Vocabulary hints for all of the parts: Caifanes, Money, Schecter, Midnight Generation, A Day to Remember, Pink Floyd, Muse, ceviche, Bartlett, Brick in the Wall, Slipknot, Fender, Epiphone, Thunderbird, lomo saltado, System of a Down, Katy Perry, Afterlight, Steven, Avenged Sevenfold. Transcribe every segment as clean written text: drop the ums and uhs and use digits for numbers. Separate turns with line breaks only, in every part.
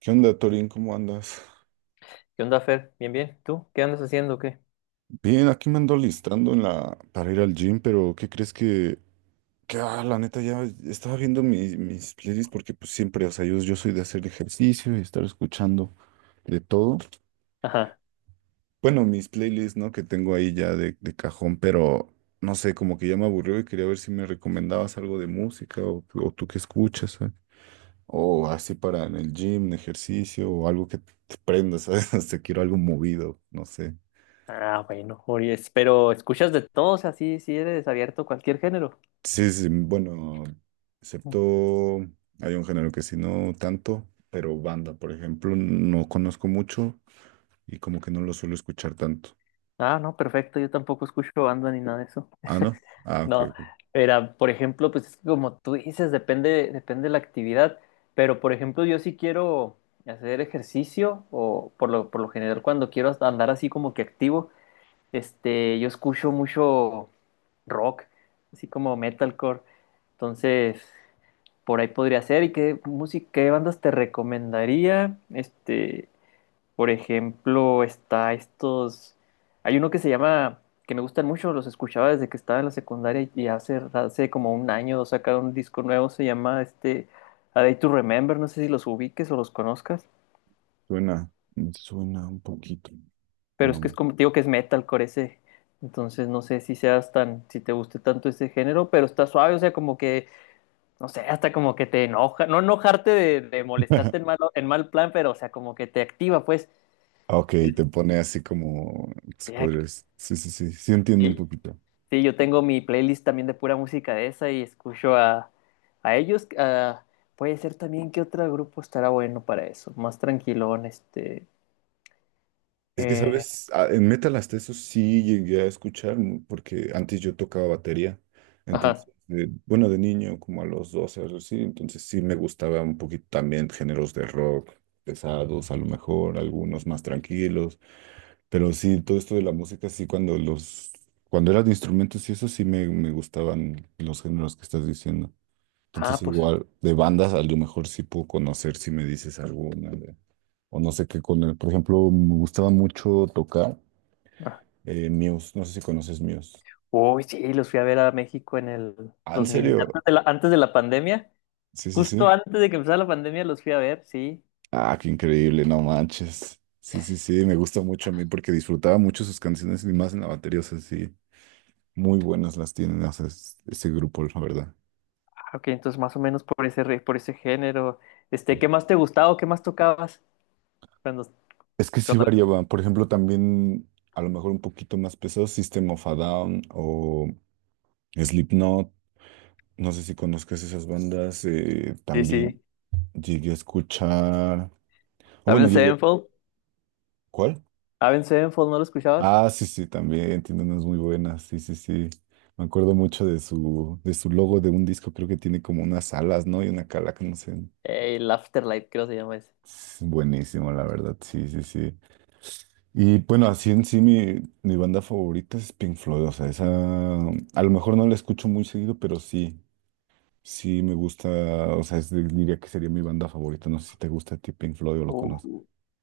¿Qué onda, Torín? ¿Cómo andas?
¿Qué onda, Fer? Bien, bien. ¿Tú? ¿Qué andas haciendo o qué?
Bien, aquí me ando alistando para ir al gym, pero ¿qué crees que la neta ya estaba viendo mis playlists porque pues siempre, o sea, yo soy de hacer ejercicio y estar escuchando de todo.
Ajá.
Bueno, mis playlists, ¿no? Que tengo ahí ya de cajón, pero no sé, como que ya me aburrió y quería ver si me recomendabas algo de música o tú qué escuchas, ¿sabes? O así para en el gym, en ejercicio o algo que te prenda, ¿sabes? Te quiero algo movido, no sé.
Ah, bueno, Ories. Pero escuchas de todo, o sea, sí, eres abierto a cualquier género.
Sí, sí, bueno,
Mm.
excepto hay un género que sí, no tanto, pero banda, por ejemplo, no conozco mucho y como que no lo suelo escuchar tanto.
Ah, no, perfecto. Yo tampoco escucho banda ni nada de eso.
Ah, ¿no? Ah, ok,
No,
ok.
era, por ejemplo, pues es que como tú dices, depende de la actividad. Pero, por ejemplo, yo sí quiero hacer ejercicio o por lo general cuando quiero hasta andar así como que activo, yo escucho mucho rock, así como metalcore. Entonces por ahí podría ser. ¿Y qué música, qué bandas te recomendaría? Este, por ejemplo, está estos. Hay uno que se llama, que me gustan mucho, los escuchaba desde que estaba en la secundaria y hace como un año sacaron un disco nuevo, se llama este A Day to Remember, no sé si los ubiques o los conozcas,
Suena, suena un poquito.
pero es que
No.
es como, digo que es metalcore ese. Entonces no sé si seas tan, si te guste tanto ese género, pero está suave, o sea, como que no sé, hasta como que te enoja, no enojarte de molestarte en mal plan, pero o sea, como que te activa, pues.
Ok,
Eh,
te pone así como, si
ya-
podrías, sí, sí, sí, sí entiendo un
Sí,
poquito.
sí, yo tengo mi playlist también de pura música de esa y escucho a ellos. A- puede ser también que otro grupo estará bueno para eso, más tranquilón, este.
Es que,
Eh,
¿sabes? Ah, en metal hasta eso sí llegué a escuchar, porque antes yo tocaba batería.
ajá.
Entonces, bueno, de niño, como a los 12, algo así. Entonces sí me gustaba un poquito también géneros de rock pesados, a lo mejor, algunos más tranquilos. Pero sí, todo esto de la música, sí, cuando eran instrumentos y eso sí me gustaban los géneros que estás diciendo. Entonces,
Ah, pues.
igual, de bandas, a lo mejor sí puedo conocer si me dices alguna o no sé qué con él. Por ejemplo, me gustaba mucho tocar
Ah.
Muse, no sé si conoces Muse.
Uy, sí, los fui a ver a México en el
Ah, ¿en
2000
serio?
antes de la pandemia.
Sí, sí,
Justo
sí.
antes de que empezara la pandemia los fui a ver, sí.
Ah, qué increíble, no manches. Sí, sí, sí, me gusta mucho a mí porque disfrutaba mucho sus canciones y más en la batería, o sea, sí, muy buenas las tienen, o sea, ese grupo, la verdad.
Ah, ok, entonces más o menos por ese, re- por ese género. Este, ¿qué más te gustaba o qué más tocabas? Cuando,
Es que sí
cuando-
variaba, por ejemplo, también a lo mejor un poquito más pesado, System of a Down o Slipknot, no sé si conozcas esas bandas,
Sí,
también
sí.
llegué a escuchar, o bueno,
Avenged
llegué,
Sevenfold.
¿cuál?
Avenged Sevenfold, ¿no lo escuchabas?
Ah, sí, sí, también tiene unas muy buenas. Sí, sí, sí. Me acuerdo mucho de su logo de un disco, creo que tiene como unas alas, ¿no? Y una calaca, no sé.
El Afterlight, creo que se llama ese.
Es buenísimo, la verdad. Sí, sí, sí. Y bueno, así en sí mi banda favorita es Pink Floyd. O sea, esa a lo mejor no la escucho muy seguido, pero sí, sí me gusta. O sea, diría que sería mi banda favorita. No sé si te gusta a ti Pink Floyd o lo conoces.
Uh,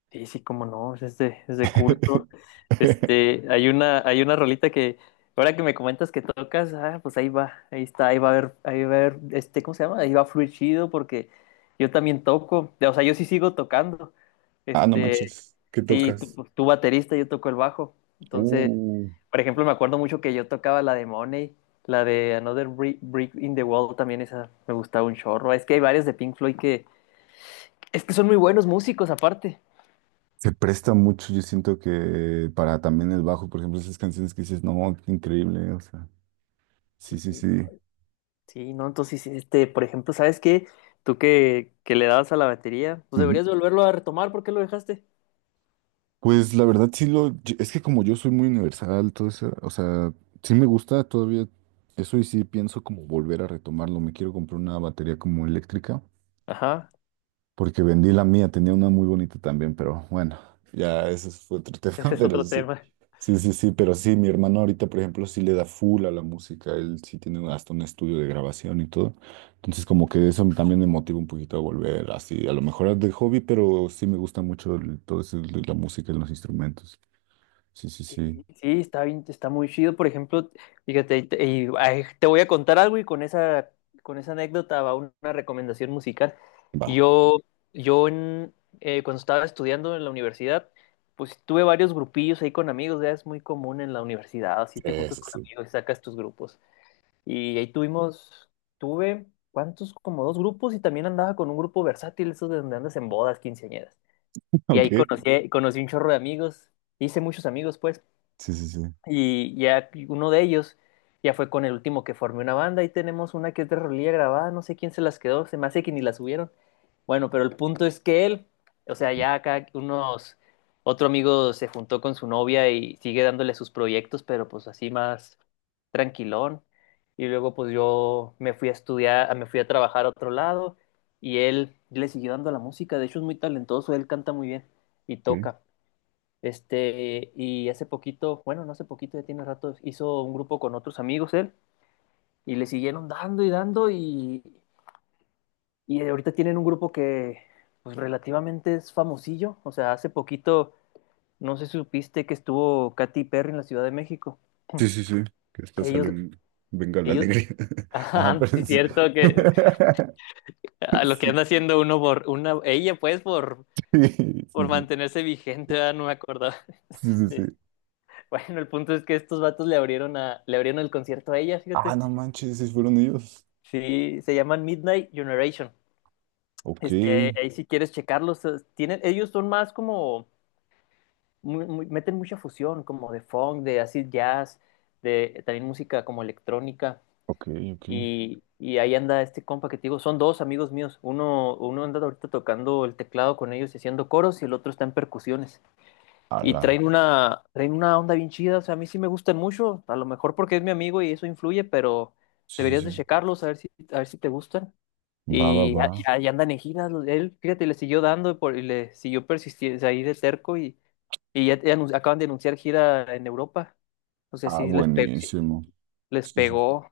sí, sí, cómo no, es de culto. Este, hay una rolita que, ahora que me comentas que tocas, ah, pues ahí va, ahí está, ahí va a haber, este, ¿cómo se llama? Ahí va a fluir chido porque yo también toco, o sea, yo sí sigo tocando.
Ah, no
Este,
manches. ¿Qué
sí, tú,
tocas?
pues, tú baterista, yo toco el bajo. Entonces,
Uh.
por ejemplo, me acuerdo mucho que yo tocaba la de Money, la de Another Bri- Brick in the Wall, también esa me gustaba un chorro. Es que hay varias de Pink Floyd que, es que son muy buenos músicos aparte.
Se presta mucho, yo siento que para también el bajo, por ejemplo, esas canciones que dices, no, qué increíble, o sea, sí,
Sí,
sí,
no,
sí.
sí, no, entonces, sí, este, por ejemplo, ¿sabes qué? Tú que le dabas a la batería, pues
Ujú.
deberías volverlo a retomar. ¿Por qué lo dejaste?
Pues la verdad es que como yo soy muy universal, todo eso, o sea, sí me gusta todavía eso y sí pienso como volver a retomarlo, me quiero comprar una batería como eléctrica
Ajá,
porque vendí la mía, tenía una muy bonita también, pero bueno, ya ese fue otro
ese
tema,
es
pero
otro
sí.
tema.
Sí, sí, sí, pero sí, mi hermano ahorita, por ejemplo, sí le da full a la música, él sí tiene hasta un estudio de grabación y todo. Entonces, como que eso también me motiva un poquito a volver así, a lo mejor de hobby, pero sí me gusta mucho todo eso de la música y los instrumentos. Sí, sí, sí.
Sí, sí, está bien, está muy chido, por ejemplo, fíjate, y te, y, ay, te voy a contar algo y con esa anécdota va una recomendación musical.
Va,
Yo, yo en, Cuando estaba estudiando en la universidad, pues tuve varios grupillos ahí con amigos, ya es muy común en la universidad, así te juntas
eso
con
sí.
amigos y sacas tus grupos. Y ahí tuvimos, tuve, ¿cuántos? Como dos grupos y también andaba con un grupo versátil, esos de donde andas en bodas, quinceañeras. Y ahí
Ok.
conocí un chorro de amigos, hice muchos amigos, pues.
Sí, sí, sí.
Y ya uno de ellos ya fue con el último que formé una banda. Ahí tenemos una que es de rolilla grabada, no sé quién se las quedó, se me hace que ni la subieron. Bueno, pero el punto es que él, o sea, ya acá unos, otro amigo se juntó con su novia y sigue dándole sus proyectos, pero pues así más tranquilón. Y luego pues yo me fui a estudiar, me fui a trabajar a otro lado y él le siguió dando a la música. De hecho es muy talentoso, él canta muy bien y
Sí,
toca. Este, y hace poquito, bueno, no hace poquito, ya tiene rato, hizo un grupo con otros amigos él y le siguieron dando y dando y ahorita tienen un grupo que pues relativamente es famosillo. O sea, hace poquito, no sé si supiste que estuvo Katy Perry en la Ciudad de México.
sí, sí. Sí, que esto sale
Ellos,
un... Venga la
ellos,
alegría. Ajá,
ajá, sí
pero
es
sí.
cierto que a lo que anda haciendo uno por una, ella pues
Sí, sí,
por
sí,
mantenerse vigente, ¿verdad? No me acordaba
sí, sí,
de-
sí.
Bueno, el punto es que estos vatos le abrieron el concierto a ella,
Ah,
fíjate.
no manches, sí fueron ellos.
Sí, se llaman Midnight Generation.
Ok,
Este, ahí si quieres checarlos, tienen, ellos son más como, meten mucha fusión, como de funk, de acid jazz, de también música como electrónica.
ok, ok.
Y ahí anda este compa que te digo, son dos amigos míos. Uno anda ahorita tocando el teclado con ellos y haciendo coros, y el otro está en percusiones. Y
Ala.
traen una onda bien chida, o sea, a mí sí me gustan mucho, a lo mejor porque es mi amigo y eso influye, pero
Sí, sí,
deberías de
sí.
checarlos, a ver si te gustan.
Va, va,
Y
va.
a- y ahí andan en giras, los- él, fíjate, le siguió dando por- y le siguió persistiendo ahí de cerco y ya, ya anun- acaban de anunciar gira en Europa. O sea,
Ah,
sí les pegó, sí,
buenísimo.
les
Sí, sí.
pegó.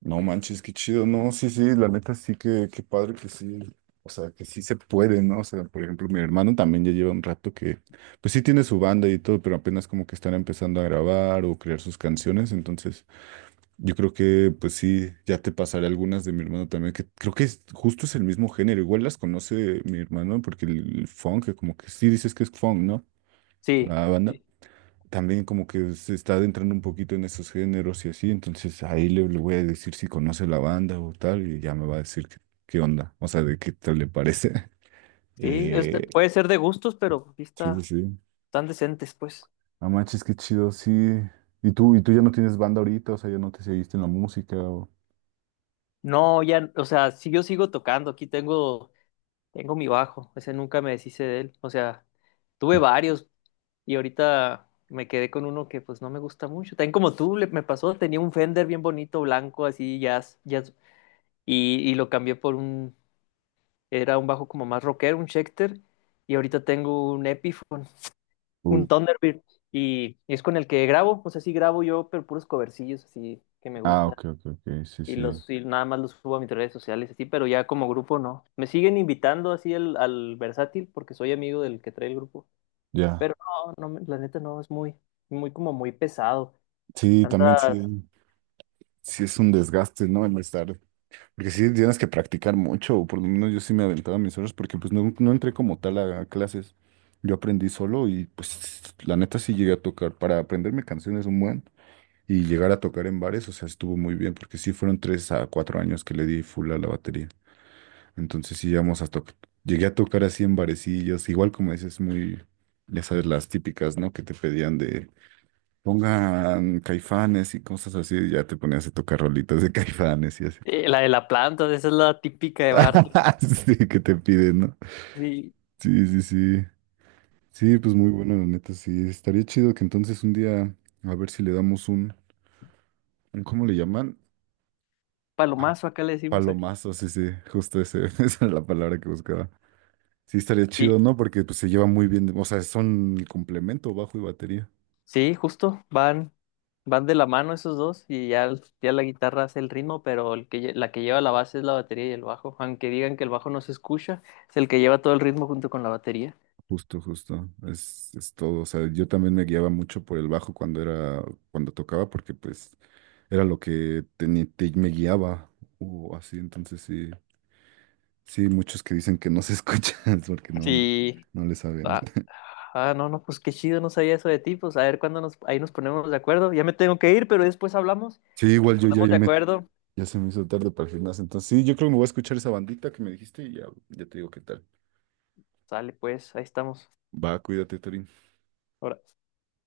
No manches, qué chido. No, sí, sí, la neta sí que, qué padre que sí. O sea, que sí se puede, ¿no? O sea, por ejemplo, mi hermano también ya lleva un rato que, pues sí tiene su banda y todo, pero apenas como que están empezando a grabar o crear sus canciones, entonces. Yo creo que, pues sí, ya te pasaré algunas de mi hermano también, que creo que justo es el mismo género. Igual las conoce mi hermano, porque el funk, que como que sí dices que es funk, ¿no?
Sí,
La banda. También como que se está adentrando un poquito en esos géneros y así. Entonces ahí le voy a decir si conoce la banda o tal, y ya me va a decir qué onda, o sea, de qué tal le parece.
sí, este,
Eh,
puede ser de gustos, pero aquí
sí, sí,
está,
sí.
están decentes, pues.
Ah, manches, qué chido, sí. ¿Y tú ya no tienes banda ahorita? O sea, ya no te seguiste en la música
No, ya, o sea, si yo sigo tocando, aquí tengo, tengo mi bajo, ese nunca me deshice de él. O sea, tuve varios, y ahorita me quedé con uno que pues no me gusta mucho. También como tú le- me pasó, tenía un Fender bien bonito, blanco, así, jazz, jazz, y lo cambié por un, era un bajo como más rockero, un Schecter, y ahorita tengo un Epiphone, un
o-
Thunderbird, y es con el que grabo, o sea, sí grabo yo, pero puros covercillos así que me
Ah,
gustan.
ok, ok, ok, sí,
Y
sí.
los, y nada más los subo a mis redes sociales así, pero ya como grupo no. Me siguen invitando así al, al versátil porque soy amigo del que trae el grupo.
Ya,
Pero no, no, la neta no, es muy, muy como muy pesado.
sí, también
Tantas,
sí, sí es un desgaste, ¿no? El estar, porque sí tienes que practicar mucho, o por lo menos yo sí me aventaba mis horas, porque pues no, no entré como tal a clases, yo aprendí solo y pues la neta sí llegué a tocar, para aprenderme canciones un buen y llegar a tocar en bares, o sea, estuvo muy bien, porque sí fueron 3 a 4 años que le di full a la batería, entonces sí llegamos a tocar, llegué a tocar así en barecillos, igual como dices, muy, ya sabes, las típicas, ¿no? Que te pedían de pongan Caifanes y cosas así, y ya te ponías a tocar rolitas de Caifanes y así.
la de la planta, esa es la típica de Bartlett.
Sí, que te piden, ¿no?
Sí,
Sí, sí, sí. Sí, pues muy bueno, la neta, sí. Estaría chido que entonces un día, a ver si le damos un ¿cómo le llaman?
palomazo acá le decimos.
Palomazo, sí, sí, justo ese, esa era la palabra que buscaba. Sí, estaría chido,
Y
¿no? Porque pues se lleva muy bien, o sea, son el complemento, bajo y batería.
sí, justo, van, van de la mano esos dos y ya, ya la guitarra hace el ritmo, pero el que, lle- la que lleva la base es la batería y el bajo. Aunque digan que el bajo no se escucha, es el que lleva todo el ritmo junto con la batería.
Justo, justo, es todo. O sea, yo también me guiaba mucho por el bajo cuando tocaba, porque pues era lo que me guiaba o así. Entonces sí, sí, muchos que dicen que no se escuchan porque no, no,
Sí,
no le saben.
ah, no, no, pues qué chido, no sabía eso de ti. Pues a ver cuándo nos, ahí nos ponemos de acuerdo. Ya me tengo que ir, pero después hablamos.
Sí, igual
Nos
yo ya,
ponemos
ya
de
me,
acuerdo.
ya se me hizo tarde para el gimnasio. Entonces sí, yo creo que me voy a escuchar esa bandita que me dijiste y ya, ya te digo qué tal.
Sale, pues, ahí estamos.
Va, cuídate, Torín.
Ahora.